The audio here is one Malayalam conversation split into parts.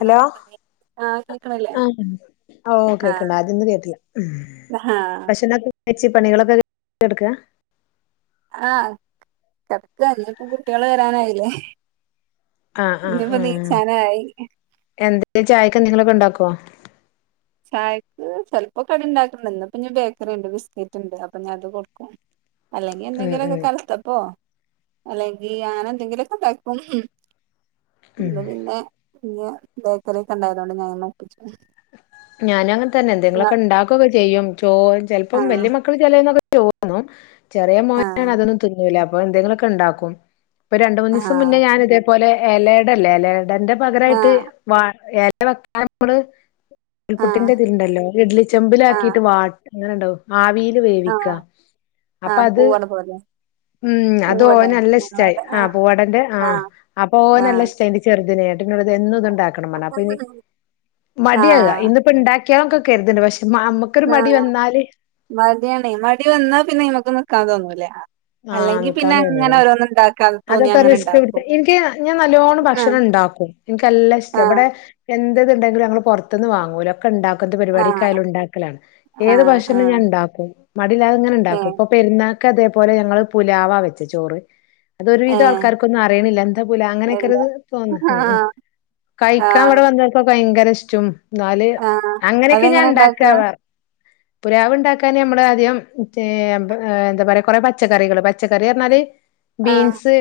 ആഹ് പറയ് ആഹ് കേക്കണില്ലേ ആ ഓ ആഹ് കേക്കണ്ട് ആദ്യൊന്നും കേട്ടില്ല ഊം ആഹ് പക്ഷേ എന്നാത്ത് എച്ചി പണികളൊക്കെ എടുക്കാ ആ കെടക്ക അതിനിപ്പം കുട്ടികള് വരാനായില്ലേ അ ആ ഇനിയിപ്പോ ആ നീച്ചാനായി എന്ത് ചായക്ക് ഏന്തെങ്കിലൊക്ക ഒണ്ടാക്കുവോ ചായക്ക് ചെലപ്പോ കടി ഇണ്ടാക്കി ഇന്ന് ഇനിപ്പ ബേക്കറി ഇണ്ട് ബിസ്ക്കറ്റ് ഇണ്ട് അപ്പം ഞാൻ അത് കൊടുക്കും അല്ലെങ്കി ഉം ഉം എന്തെങ്കിലൊക്കെ കൽത്തപ്പോ അല്ലെങ്കി അങ്ങനെ എന്തെങ്കിലൊക്കെ ഉണ്ടാക്കും ഉം ഉം പിന്നെ പിന്നെ ബേക്കറി ഒക്കെ ഉണ്ടായതൊണ്ട് ഞാൻ തന്നെ ഒപ്പിച്ചു ഞാനും അങ്ങൻത്തന്നെ എന്തെങ്കിലൊക്കെ ഒണ്ടാക്കു ഒക്കെ ചെയ്യും ചോ ചെലപ്പം ആഹ് വലിയ മക്കൾ ചെലേന്നൊക്കെ തോന്നണം ചെറിയ മോനാണ് ആഹ് അതൊന്നും തീന്നൂല്ല അ അപ്പൊ എന്തെങ്കിലൊക്കെ എണ്ടാക്കും ഒരു രണ്ട് മൂന്ന് ദിസം മുന്നേ ആഹ് ഞാൻ ഇതേ പോ തുപോലെ എലട ഇല്ലേ എല എന്റെ ആഹ് പകരായിട്ട് വ [inaudible] ഈ പുട്ടിന്റെ ആഹ് ഇതിലിണ്ടല്ലോ ഇഡലി ചെമ്പിലാക്കിട്ട് ആഹ് വാട്ട് അങ്ങനെ ഉണ്ടോ ആവീൽ വേവിക്ക ആഹ് അപ്പ ആഹ് അത് പൂവടെ പോലെ ഉം അത്‌ പൂവടെ ഓൻ നല്ല ഇഷ്ടമായി ഞങ്ങളവിടെ ആ ആഹ് പൂവടന്റെ ആ അപ്പൊ ഓന നല്ല ആഹ് ഇഷ്ടമായിന്റെ ചെറുതിനെ കുട്ടിന്നോട് എന്നും ഇത്‌ണ്ടാക്കണം പറഞ്ഞു അപ്പ ഇനി ആഹ് അടിയല്ല ഇന്ന് ഇപ്പൊ ഉണ്ടാ പഷേ ആ മടിയാണ് മടി വന്നാ പിന്നെ നമ്മക്കൊന്നും കതോന്നൂല്ല ആഹ് നിക്കാൻ തോന്നുല്ലേ ഇണ്ടാക്കാൻ തോന്നിയാ അതൊക്കെ അങ്ങനെ റിസ്ക് പിടുച്ച ഇണ്ടാക്കും. എനിക്ക് ഞാൻ നല്ലോണം ആഹ് ഭക്ഷണം ഇണ്ടാക്കും എനിക്കല്ലാം ഇഷ്ട ഇവിടെ എ അതുണ്ടെങ്കിലും ഞങ്ങള് പുറത്തുനിന്ന് വാങ്ങൂല ഇണ്ടാക്കത്തു ആഹ് പരിപാടിക്കായാലും ഇണ്ടാക്കലാണ് ഏത് ആഹ് ആഹ് ഭക്ഷണം ആഹ് ഞാൻ ഇണ്ടാക്കും മടിയില്ലാതെ ഇങ്ങനെ ഇണ്ടാക്കും ഏഹ് ഇപ്പൊ പെരുന്നാ [inaudible] അതുപോലെ ഞങ്ങൾ പുലാവ വെച്ച് ചോറ് അതൊ ഒരുവിധം ഏഹ് ആൾക്കാർക്കൊന്നും അറിയണില്ല എന്താ പുലാ ഇല്ല അങ്ങനെയൊക്കെരുത് തോന്നുന്നു ഉം ഉം ആഹ് കഴിക്കാൻ ഇവിടെ ആഹ് വന്നപ്പോ ഭയങ്കര സ്റ്റും എന്നാൽ ആഹ് അങ്ങനെയൊക്കെ ഞാൻ അതെങ്ങനെ ഇണ്ടാക്കാ? ഇണ്ടാക്കാവാറ് പുലാവ് ഇണ്ടാക്കാൻ നമ്മളെ ആദ്യം മറ്റേ എന്താ പറയാ കുറെ പച്ചക്കറികള് പച്ചക്കറി പറഞ്ഞാല് ആഹ് ബീൻസ്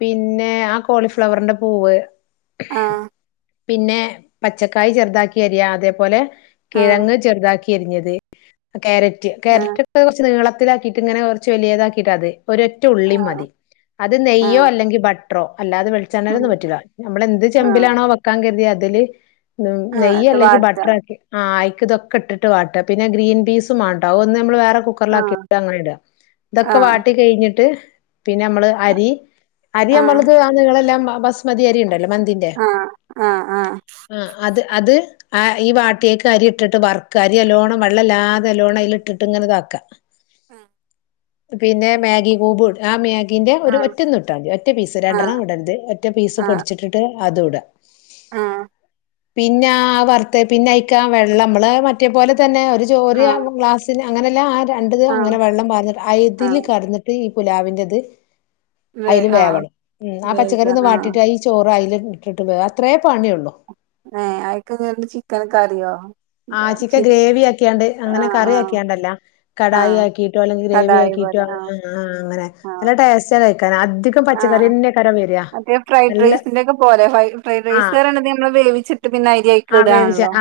പിന്നെ ആ കോളിഫ്ലവറിന്റെ പൂവ് ആഹ് പിന്നെ പച്ചക്കായി ചെറുതാക്കി അരിയ അതേപോലെ ആഹ് കിഴങ്ങ് ചെറുതാക്കി എരിഞ്ഞത് ക്യാരറ്റ് ആഹ് ക്യാരറ്റ് ഇപ്പൊ കുറച്ച് നീള നീളത്തിൽ ആക്കിട്ടു ഇങ്ങന ചോലിയതക്കിട്ട് അത്‌ ഒരൊറ്റ ഉള്ളി ആഹ് മതി അത് നെയ്യോ ആഹ് അല്ലെങ്കിൽ ബ ട്രോ അല്ലാതെ ഉം വെളിച്ചെണ്ണേലൊന്നും പറ്റൂല നമ്മളെന്ത് ആഹ് ചെമ്പിലാണോ വെക്കാൻ കരുതിയെ [inaudible] [unintelligible] തിൽ ഉം ആഹ് ഇട്ട് നെയ്യല്ലെങ്കിൽ വാട്ടാ ബട്ടറാക്കി ആ [inaudible] ഇതൊക്കെ ഇട്ടിട്ട് വാട്ട പിന്നെ ഗ്രീൻ പീസും മാണ്ട ഒന്ന് നമ്മൾ [inaudible] [inaudible] കുക്കർല [inaudible] ആഹ് ക്കിട്ട അങ്ങനെ ഇട ഇതൊക്കെ ആഹ് വാട്ടികഴിഞ്ഞ് [inaudible] ട്ട് പിന്നെ നമ്മള് അരി അരി ആഹ് നമ്മൾത് [inaudible] കളെല്ലാം ബസ്മതിയരിയ്ണ്ടല്ലോ മന്തിന്റെ ആഹ് ആഹ് ആഹ് ആ അത് അത് ആ ഈ വാട്ടിയേക്ക് അരി ഇട്ടിട്ട് വർക്ക അരിയല്ലോണം വെള്ളല്ലാതെ അല്ലോണം അയില് ഇട്ടിട്ട് ഇങ്ങനെതാക്കാ ആഹ പിന്നെ മാഗി കൂബിട് ആ മാഗി ഇതിന്റെ ഒരു ആഹ് ഒറ്റൊന്ന്ട്ടാ [unintelligible] ഒറ്റ പീസ് ആഹ് ആഹ് രണ്ടെണ്ണം ഇടര്ത് ഒറ്റ പീസ് പൊടിച്ചിട്ടിട്ട് അതൂട ആഹ പിന്നെ ആ വർത്തെ പിന്നെ അയിക്കാ വെള്ളമ്മള് മറ്റേ പോലെ തന്നെ ആഹ് ഗ്ലാസിന് അങ്ങനെ ആ രണ്ട്ത് അങ്ങനെ ആഹ് വെള്ളം പാർന്ന് ആഹ് അയ്തില് കടന്നിട്ട് ഈ പുലാവിന്റത് വേ അയില് ആഹ് വേവണ ഉം ആ പച്ചക്കറി വേഗം ഒന്ന് ആഹ് വാട്ടിട്ട് ഈ ചോറ് അയിൽ ഇട്ടിട്ട് അത്രയേ പണിയൊള്ളൂ ഏ അയിക്ക് ചിക്കൻ കറിയോ ആച്ചിക്ക ചി [unintelligible] ഗ്രേവി ആക്കിയാണ്ട് അങ്ങനെ ആഹ് ആഹ് കറിയാക്യാണ്ടല്ല കടായി ആഹ് ആക്കിയിട്ടോ അല്ലെങ്കിൽ ഗ്രേവി കടായി പോലെ ആക്കിട്ടോ ങ്ങനെ നല്ല ടേസ്റ്റ് ണ് ആ റ്റേ ഫ്രൈഡ് നല്ല റൈസിന്റെ ഒക്കെ പോലെ ഫ്രൈഡ് ആ റൈസ് നമ്മള് വേവിച്ചിട്ട് പിന്നെ അരി അയ്ക്കിടാണല്ലോ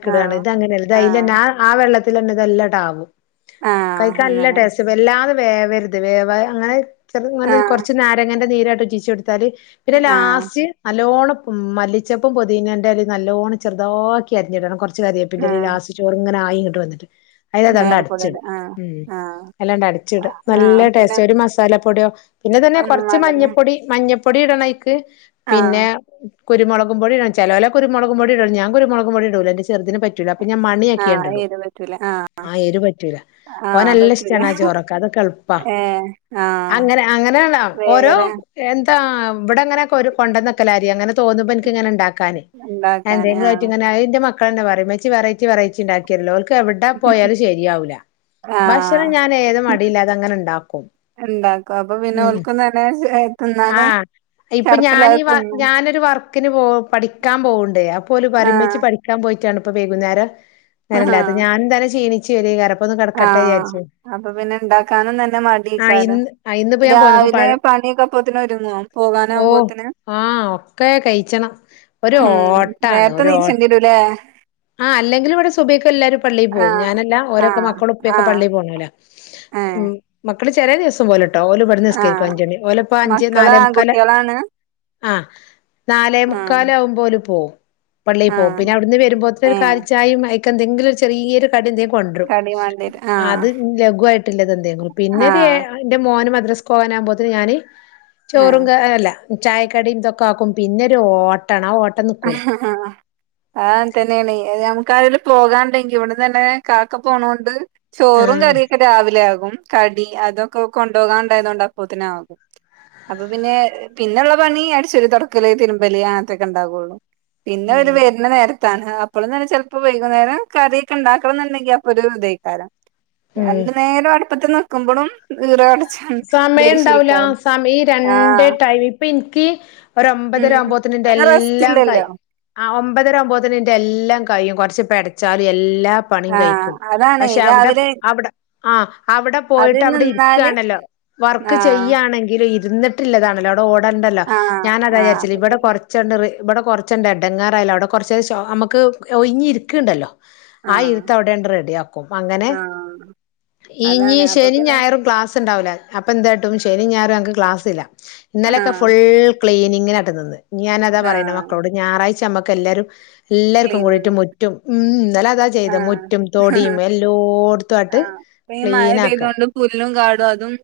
ക്ക്ടാണ് ഇത്ങ്ങനെയല്ല ഇതയിലെന്നെ ആ ആ വെള്ളത്തിലെന്നെ ഇതെല്ല ട്ടാവും ആഹ് കഴിക്കാ ല്ല അങ്ങനെ ടേസ്റ്റ് വല്ലാതെ വേവരുത് വേവ അങ്ങനെ ആഹ് കുറച്ച് നാരങ്ങന്റെ നീര് [unintelligible] പിന്നെ ആഹ് ലാസ് നല്ലോണ്ണം മല്ലിച്ചപ്പും പൊതീനന്റെലേം നല്ലോണ്ണം ചെറുതാക്കി അരിഞ്ഞിടണം കുറച് ര്യപ്പിന്റെലിം ആഹ് ലാസ്റ്റൊടംങ്ങനെ ആ അയിട്ട് വന്ന്ട്ട് മേലക്കൂടെ ഇടാ അയിലാതാണ്ടടച്ചിടാ ആഹ് മ് ആഹ് അയ്ലാണ്ട് അടച്ചിട നല്ല ആഹ് പിന്നെ ടേസ്റ്റ ഒരു മസാലപ്പൊടിയോ പിന്നെതന്നെ ഒന്നും കുറച്ച് വേണ്ടല്ലേ മഞ്ഞപ്പൊടി മഞ്ഞപ്പ് പൊടിയിടണൈക്ക് പിന്നെ ആഹ് മ് കുരുമുളക് പൊടി ഇടണം ചെലോലാ കുരുമളക്പൊടി ഇടു ഞാനാ കുരുമുളക്പൊടി ഇടൂല ന്റെ ചെ ചെർതിന് പറ്റൂല്ല അ ഞാൻ ആഹ് മണിയാക്കിയാണ്ടിടും എരു പറ്റൂല ആഹ് ആ എരു പറ്റൂല ആഹ് പറ്റൂല ഓനല്ലഷ്ട്ടാണ് ആ ചോറക്ക അതൊക്കെ എൾപ്പ ഏഹ് ആഹ് അങ്ങനെ അങ്ങനെയ ഓരോ വേഗല്ലേ യെൻ ആ ഇവിടെങ്ങനെക്കൊരു കൊണ്ടന്നക്കലാരി അങ്ങനെ തോന്നുമ്പോന്ക്ക്ങ്ങനെ ണ്ടാക്ക ഇണ്ടാക്കാന് ആഹ് ഞാനെന്തെങ്കിലുമായിട്ടിങ്ങനെ അയിന്റെ മക്ക മക്കളെന്നെ പറിം മ്മച്ചി വെറൈറ്റി വറൈറ്റിണ്ടാക്കിയല്ലോ എവിടാ പോയാലും ശരിയാവൂല്ല ഭക്ഷണം ആഹ് ഞാൻ ഏത് മടിയില്ലാതങ്ങനെ ഇണ്ടാക്കും ഇണ്ടാക്കും അപ്പൊ പിന്നെ മ് ഓൽക്കും തന്നെ ആ തിന്നാനും ഇപ്പൊ ഞാന് ചടപ്പിലത് വ തിന്നും ഞാനൊരു വർക്കിന് പോ പഠിക്കാൻ പോവ്ണ്ട് അപ്പോല് പറയും ആഹ് മ്മച്ചി പടി ക്കാൻ പോയിട്ടാണ് ഇപ്പൊ വൈകുന്നാരം ആഹ് അങ്ങനല്ലത് ഞാൻ തന്നെ ക്ഷീണിച്ച് വരേക്കാരും അപ്പൊന്ന് കടക്കട്ടെ ന്ന് ആഹ് യാരിച്ചും അപ്പൊ പിന്നെ ഇണ്ടാക്കാനും തന്നെ ആ മടിയേക്കാരം ഇന്ന് ആ ഇന്ന്പ്പോ ഞാൻ പോന്നപ്പ രാവിലെ പഴ പണിയൊക്കെ അപ്പോത്തിന് ഒരുങ്ങോ ഓ പോകാനാവുമ്പോത്തിന് ആ ഒക്കെ കൈ ഉം നേരത്തെ നീച്ചണ്ടിരൂല്ലേ ആ അല്ലെങ്കിൽ ബടെ സുബൈക്കെല്ലാരും പള്ളിൽ പോവും ആഹ് ഞാനല്ല ഓരോക്കെ ആഹ് മക്കളും ഇപ്പായൊക്കെ ആഹ് പള്ളിൽ പോണോല്ല [inaudible] ഏഹ് ഉം മ അവി ചേലെ ദിവസം പോലെ കേട്ടോ ഓല ഇബ്ട്ന്ന് നിസ്കേരിക്കും ആഹ് അഞ്ച മണി ഓലപ്പ അഞ്ച് മക്കള് നാലെമുക്കല ആൺകുട്ടികളാണ് [inaudible] ആ നാലേ ആഹ് മുക്കാലാകുമ്പോ ഓല് പോകും ആഹ് പള്ളിപോവും അവിന്ന് വരുമ്പോത്തിനൊരു ഏഹ് കാലി ചായേം മ അയിക്കെന്തെങ്കിലും ചെറിയൊരു ടിന്തേലും കൊണ്ടൊരും കടി വാണ്ടിയരും അത് ആഹ് ലഘു ആയിട്ടുല്ലത് ന്തേകിലും പിന്നെ എ ആഹ് ന്റെ മോനും ഇസ്കൂലോകുമ്പോത്തിന് ഞാന് ചോറും ക അല്ല ചായക്കടിംതൊക്കെ ആക്കും പിന്നൊരു ഓട്ടണ് ആഓ ഹഹഹാ ആ ങ്ങനെതന്നെയാണെ ഞമ്മക്കാരെലും പോകാണ്ടെങ്കി ഇവിട്ന്നെന്നെ കാക്ക പോണൊണ്ട് ചോറും ആഹ് കറിയൊക്കെ രാവിലെ ആകും കടി അതൊക്കെ കൊണ്ടോകാണ്ടായതോണ്ട് അപ്പോതിനാകും അപ്പൊ പിന്നെ പിന്നെള്ള പണി അടിച്ചോരി തൊടക്കല് തിരുമ്പല് അങ്ങൻത്തൊക്കെണ്ടാവുള്ളൂ [unintelligible] പിന്നെ ഉം ഓല് വര്ന്ന നേരത്തെ ത്താൻ അപ്പളും തന്നെ ചെലപ്പോ വൈകുന്നേരം കറിയൊക്കെ ണ്ടാക്കണംന്ന്ണ്ടെങ്കി അപ്പൊരു തെയ്ക്കാരം ഉം രണ്ട് നേരോം അടുപ്പത്തിന്ന് ക്ക്മ്പൊഴും ഈറ ഒടച്ചാണ് സമയണ്ടാവൂല ദേഷ്യേക്കാരം സമയീ രണ്ട്‌ ആഹ് ടൈമ് പ്പിൻക്ക് ഉം ഒരൊമ്പതരാവുമ്പോത്തിന് ഒരു റെസ്റ്റ് ന്റെല്ലാ [unintelligible] ഇല്ലല്ലോ മ്പതരാവ്മ്പോത്തിനിന്റെല്ലാം കഴിയും കൊർച്ച് പെടച്ചാലും എല്ലാം എല്ലാ പണിയും ആഹ് കഴിക്കും അതാണേ പക്ഷെ അവിടെ രാവിലെ അവിടെ ആ അവിടെ അത് പോയിട്ട് അവിടെ നിന്നാല് ഇരിക്കാണല്ലോ വർക്ക് ആഹ് ചെയ്യാണെങ്കിൽ ഇരുന്നിട്ടില്ലതാണല്ലോ വടെ ഓടണ്ടല്ലോ ആഹ് ഞാനതാ ആഹ് വിചാരിച്ചല് അപ്പൊ ഇവിടെ പിന്നെ കുറച്ചൊക്കെ ഇവിടെ കുറച്ചണ്ട് എടങ്ങാറായാലും അവിടെ കുറച്ച് നമുക്ക് ഒഴിഞ്ഞിരിക്ക്ണ്ടല്ലോ ആ ആഹ് ഇരുത്തം അവിടെണ്ട് റെഡിയാക്കും അങ്ങനെ ആഹ് ഇഞ്ഞി അതാണ് അപ്പൊ ശനിം പിന്നെ ഞായറും ക്ലാസ് ഇണ്ടാവില്ല അപ്പ എന്താ കിട്ടും ശനിം ഞായറും ഞങ്ങക്ക്‌ ക്ലാസ്സില്ല ഇന്നലെയൊക്കെ ആഹ് ഫുൾ ക്ലീനിങ്ങിനായിട്ടു നിന്നെ ഞാനതാ പറയണെ ആഹ് മക്കളോട് ഞായറാഴ്ച ഞമ്മക്ക്- എല്ലാരും എല്ലാർക്കും കൂടീട്ട് ക്ലീനിങ് മുറ്റും ഉം ഇന്നലെ അതാ ചെയ്തെ ആഹ് മുറ്റും തൊടിയും എല്ലോടത്തുംമായിട്ട് ആഹ് ഇപ്പ ഈ മഴ ക്ലീൻ ആക്കാൻ പെയ്തോണ്ട് പുല്ലും കാടും അതും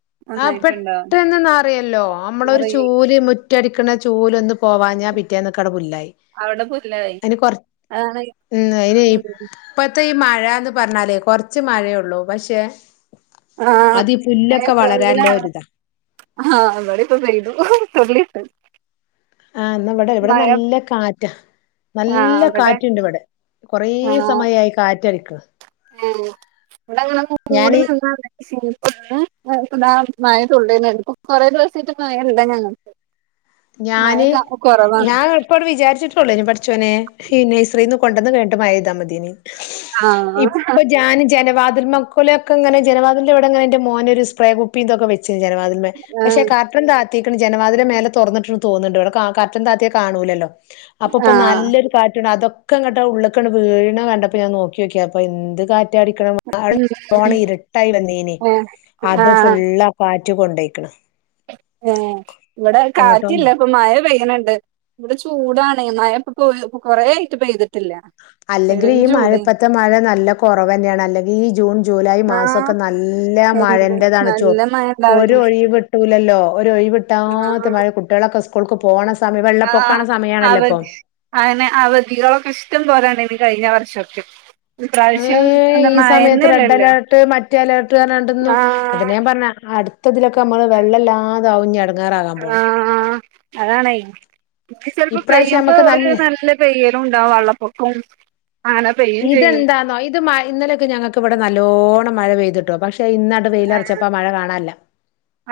ആ ഒന്നായിട്ടുണ്ടാവും പെട്ടെന്ന് നറയുല്ലോ നമ്മളൊരു അറിയേ ചൂല് മുറ്റടിക്ക്ണ ചൂല് ഒന്ന് പോവാഞ്ഞാ പിറ്റേന്നക്കവടെ പുല്ലായി അവിടെ പുല്ലായി അയിനെ കൊറ അതാണ് എപ്പത്തെ ഈ മഴയ് - മഴാന്ന് പറഞ്ഞാല് കൊറച്ച് മഴയൊള്ളൂ പക്ഷെ- ആ അത് ഈ പുല്ലൊക്കെ വളരാല്ലേ ഒരിത ആ അവിടെ ഇപ്പൊ പെയ്തു തെള്ളിയിട്ട് ആഹ് ന്നാ ഇവടെ ഇവിടെ നല്ല കാറ്റാ ആഹ് നല്ല അവിടെ കാറ്റ്ണ്ട് ഇവടെ കൊറേ ആഹ് സമയായി കാറ്റടി ഏഹ് ഇവിടെ അങ്ങനെ മൂടി ഞാന് നിന്നാ [unintelligible] ഇപ്പ ഇന്ന് ഇപ്പതാ മഴ തുള്ളിയിടണണ്ട് ഇപ്പൊ കൊറെ ദിവസായിട്ട് മഴ ഇല്ല ഞങ്ങൾക്ക് ഞാന് ഞാൻ ഇപ്പോങ്ങട് വിചാരിച്ചിട്ടേള്ളൂ ഇനി പടിച്ചോനെ [unintelligible] നെയ്സറീന്ന് കൊണ്ടന്ന് കയ്ഞ്ഞിട്ട് മയ പെയ്താ മതിയേനി ആഹ് ഇപ്പൊ ജാൻ ജനവാത് [unintelligible] ജനവാതിൽന്റെവിടെങ്ങനെ എന്റെ മോന് ഒരു സ്പ്രേ കുപ്പീ തൊക്കെ വെച്ച് ജനവാതിൽമെ ആഹ് പക്ഷെ കർട്ടൻ താത്ത് ത്തിക്കണ് ജനവാതില് മേലെ തൊറന്നിട്ടണ് തോന്നുന്ന്ണ്ട് ഇവടെ കർട്ടൻ താത്തിയാ കാണൂലല്ലോ അപ്പൊ ഇപ്പൊ ആഹ് നല്ലൊരു കാറ്റുണ്ട് അതൊക്ക് ഒക്ക ഇങ്ങട്ട് ഉള്ള്ക്കണ് വീഴണ കണ്ടപ്പോ ഞാൻ നോക്കി നോക്കീതാ അപ്പ എന്ത് കാറ്റ് റ്റാ അടിക്കണ് [unintelligible] ഉം നല്ലോണം ഇരുട്ടായി വന്നീനി ഏഹ് അത് ആഹ് ഫുള്ളാ കാറ്റ് റ്റ് കൊണ്ടയ്ക്കണ് ഏഹ് ഇവിടെ കാറ്റില്ല എങ്ങോട്ടോന്ന് ഇപ്പൊ മഴ പെയ്യണണ്ട് ഇവിടെ ചൂടാ ആണ മയ [unintelligible] ഇപ്പൊ കൊറേ ആയിട്ട് പെയ്ത് അല്ലെങ്കിൽ ഈ മഴ ഇപ്പത്തെ മഴ നല്ല കുറവ് തന്നെയാണ് അല്ലെങ്കി ഈ ജൂൺ ജൂലൈ ആഹ് മാസൊക്കെ നല്ല എന്ത് മഴന്റേതാണ് ചു നല്ല മഴ ഒരു ഇണ്ടാവല് ഒഴിവ് വിട്ടൂലല്ലോ ഒരു ഒഴിവിട്ടാതെ ആഹ് മഴ കുട്ടികളൊക്കെ സ്കൂൾക്ക് പോണ സമയം വെള്ളപ്പൊക്കാണ ആഹ് അവ സമയാണല്ലോ ഇപ്പം അങ്ങനെ അവധികളൊക്കെ ഇഷ്ടം പോരാ കഴിഞ്ഞ വർഷൊക്കെ ഇപ്രാവശ്യം ഏയ് എന്താ ഈ സമയത്ത് റെഡ് മഴന്നെല്ലല്ലോ അലേർട്ട് മറ്റേ അലേർട്ട് പറഞ്ഞോണ്ടെന്നും അതിനെ ആഹ് ഞാൻ പറഞ്ഞ അ ട്ടതിലൊക്കെ നമ്മള് വെള്ളലാ അതവിഞ്ഞാടും ങ്ങേറാകാൻ പോണ് ആഹ് അതാണേ ഇനി ചെലപ്പോ പെയ്യുമ്പൊ ഒരു നല്ല പെയ്യലും ഉണ്ടാവും വെള്ളപ്പൊക്കോം അങ്ങനെ പെയ്യോം ചെയ്യും വിടെ നല്ലോണ്ണം മഴ പെയ്തിട്ടോ പക്ഷെ ഇന്നാട്ട് ആഹ് വെയിലറച്ചപ്പോ മഴ കാണാല്ല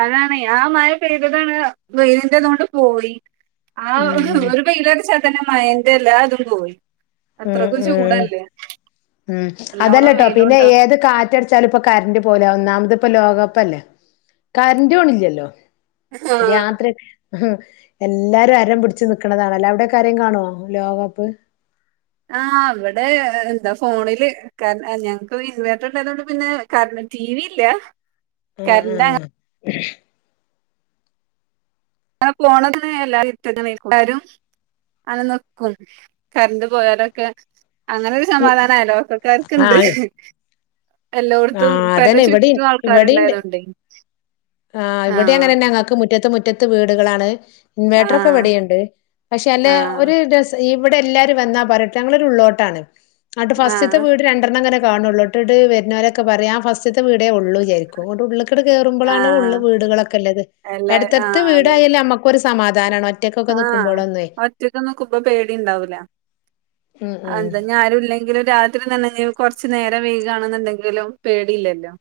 അതാണ് ആഹ് മഴ പെയ്തതാണ് പെയ്തതിന്റെണ്ട് പോയി ആഹ് ഉം ഒരു വെയിലോ തന്നെ മയെന്റെല്ലാതും പോയി ഉം അത്രക്ക് ചൂടാ ഉം അല്ലേ ഉം അതല്ലട്ടോ പിന്നെ ഏത് കാറ്റടിച്ചാലും ഇപ്പ കരണ്ട് പോവൂല ഒ ന്ന് ഇപ്പോ ലോകകപ്പല്ലേ കറണ്ടും ഇല്ലല്ലോ രാത്രിക്ക് എല്ലാരും ഹരം പിടിച്ച് നിക്കണതാണല്ലേ അവിടെയൊക്കെ ആരേലും കാണുവോ ലോകകപ്പ് ആ അവിടെ എന്താ ഫോണില് കാണും ഞങ്ങക്ക് ഇൻവേർട്ടർ ഉണ്ടായത് കൊണ്ട് പിന്നേ കറന്റ് റ്റീ വി ഇല്ല കറന്റ് ആണോ അങ്ങനെ ഫോണെടുത്ത് എല്ലാരുടെയും അടുത്തോട്ട് വരും അങ്ങ് നിൽക്കും കരണ്ട് പോയാലൊക്കെ അങ്ങനെരു സമാധാനം ആഹ് അയലോക്കകാർക്കുണ്ട് ആഹ് എല്ലായിടത്തും ആഹ് പെരേടെ അതന്നെ ഇവിടേം ചുറ്റും ഇവിടേണ്ട് ആൾക്കാരുണ്ടായതൊണ്ടേ ആ റ്റത്ത് മുറ്റത്ത് വീടുകളാണ് ആ ഇൻവേർട്ടർ ഒക്കെ ഇവിടെയുമുണ്ട് പക്ഷെ അല്ല ആ ഒരു രസ ഈ ഇവിടെ എല്ലാവരും വന്നാ പറയട്ടെ ഞങ്ങളൊരു ഉള്ളിലോട്ടാണ് അന്നിട്ട്‌ ആ ഫസ്റ്റിലത്തെ വീട് രണ്ടെണ്ണം അങ്ങനെ കാണുള്ളോട്ടോ [unintelligible] വരുന്നവരൊക്കെ ഇക്ക പറയാ ആ ഫസ്റ്റിലത്തെ വീടെ ഉള്ളു വിചാരിക്കും അങ്ങോട്ട്‌ ഉള്ളി ക്കട് ആ കേറുമ്പളാണ് ആ ഉള്ള് വീടുകളൊക്കെള്ളത് എല്ലാ എട്ത്തട്ത്ത് വീടായാല് അമ്മക്കൊര് സ് സമാധാനമാണ്ോ ആഹ ഒറ്റക്ക നക്കുമ ഇ്പ പേടി ഉണ്ടാവൂല ഉം ഉം എന്താ ഞാനും ഇല്ലെങ്കും രാത് അന്ന കൊറച്ചു നേരം വൈകുകയാണെന്നുണ്ടെങ്കിലും പേടിയില്ലല്ലോ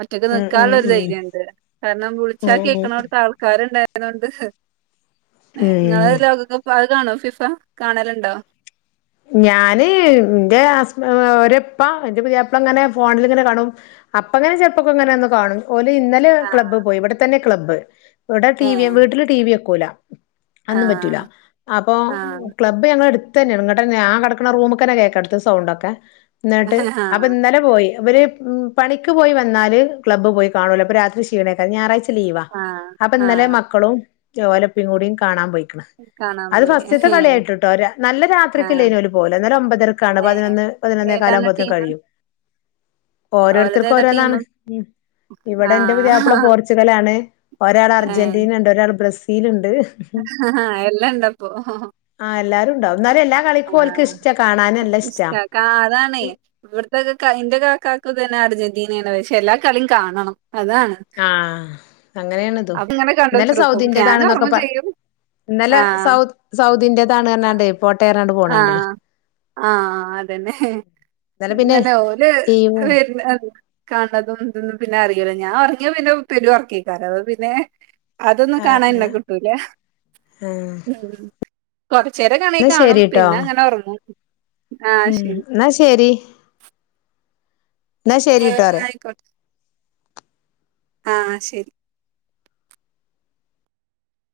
മറ്റൊക്ക്െ ഉം ഉം നൽക്കാനുള്ള ഒരു ധൈര്യ ഉം ഉണ്ട് കാരണം വിളിച്ചാ ഉം കേക്കണ അടടുത്തെ ആൾക്കാരുണ്ടായി അണ്ട് ഉം നിങ്ങള ഉം ലോകൊക്കെ കാണോ ഫിഫ കാണലുണ്ടോ ഞാന് എന്റെസ് ഒപ്പാ എന്റെ പുതിയപ്പള അങ്ങനെ ഫോണിലിങ്ങനെ കാണും അപ്പ ഇങ്ങനെ ചെറപ്പൊക്കെ ഇങ്ങനെ ഒന്ന് കാണും ഓല ഇന്നലെ ആ ക്ലബ് പോയി ഇവിടെ തന്നെ ക്ലബ് ഇവിടെ ടി ഏ വിിയ വീട്ടില് ടി വി ഒക്കെ ക്കല ആ അന്നും പറ്റൂല അപ്പൊ ആ ക്ലബ്ബ് ഞങ്ങ എടു ത ഞങ്ങൾ അെ ആ കിടക്ക റൂമക്കന്നെ കേൾക്കടുത്ത് സൗണ്ട് ഒക്കെ എന്നിട്ട് ആ അപ്പൊ ഇന്നലെ പോയി ഇവര് പണിക്ക് പോയി വന്നാല് ക്ലബ പോ കാണലോ അപ്പൊ രാത്രി ശീണക്കാ ഞായറാ്ച ലീവാ അപ്പൊ ആ ആ ഇന്നലെ മക്കളും ജോലപ്പും കൂടിും കാണാൻ പോയി കാണാൻ അത് പോയി ഫസ്്യത്തെ ഏ കളിയായിട്ട്ട്ടോ നല്ല രാത്രി ആ ആ്രിക്ക ലൈന് പോല പോില്ല എന്നാലും ഒമ്പതർക്കാണ് ഏ പതിനൊന്ന് പതിനൊന്ന ഏതാണ് കാലകുമോത്തേും ടീമ്? കഴിയും ഓരോരുത്തർക്കും ഓലതേതാ ഓരോന്നാണ് ടീമ്? ഉ ഇവിടെ ആ എന്റെ പുതപ്പുള്ള പോർച്ചുഗൽ ആാണ് ഒരാൾ അർജന്റീന ഉണ്ട് ഒരാൾ ബ്രസീൽ സീലുണ്ട് ആ എല്ലാം ഇണ്ടപ്പൊ ആഹ് എല്ലാരും ഉണ്ടാവും എന്നാലും എല്ലാ ആ കളിക്കും ഓൽക്ക് ഇഷ്ടാ കാണാന് നല്ല ഇഷ ഇഷ്ടാ അതാണ് ഇവിടത്തക്കെ എന്റെ ക തനാർജദീനയുടെ പക്ഷെ എല്ലാ കളിയും കാണണം ആഹ അപ്പ ഇങ്ങനെ കണ്ടെത്തിടുക്കും ഞാനും ഓർമ്മ സൗദിന്റേതാണെന്നൊക്കെ പ ചെയ്യും ഇന്നലെ ആഹ സൗ സൗദിന്റേതാണ് പറഞ്ഞാണ്ടേ പോട്ടെ പറഞ്ഞാണ്ട് പോണ ആഹ കണ്ട്ണ് ആഹ അതന്നെ ഇന്നലെ പിന്നെ അങ്ങനെ ഓര് ലീവും വര കണ്ടതും ഇതൊന്നും പിന്നെ അറല്ല ഞാൻ പററങ്ങ പിന്നെ പെ ഉറക്കാ അല്ലെ അതൊന്നും ആഹ് കാണൻന്റെ ആഹ് കുട്ടൂല ആഹ് ഉ കൊറച്ചേരെ കണ എന്നാ കാണും ശരിട്ടോ പിന്നെ അങ്ങനെ ഉഓർമ്മു ഉം എന്നാ ശരി എന്നാ ആഹ് ശരിട്ടോ അറയാ ആയിക്കോട്ടെ ആഹ് ശെരി.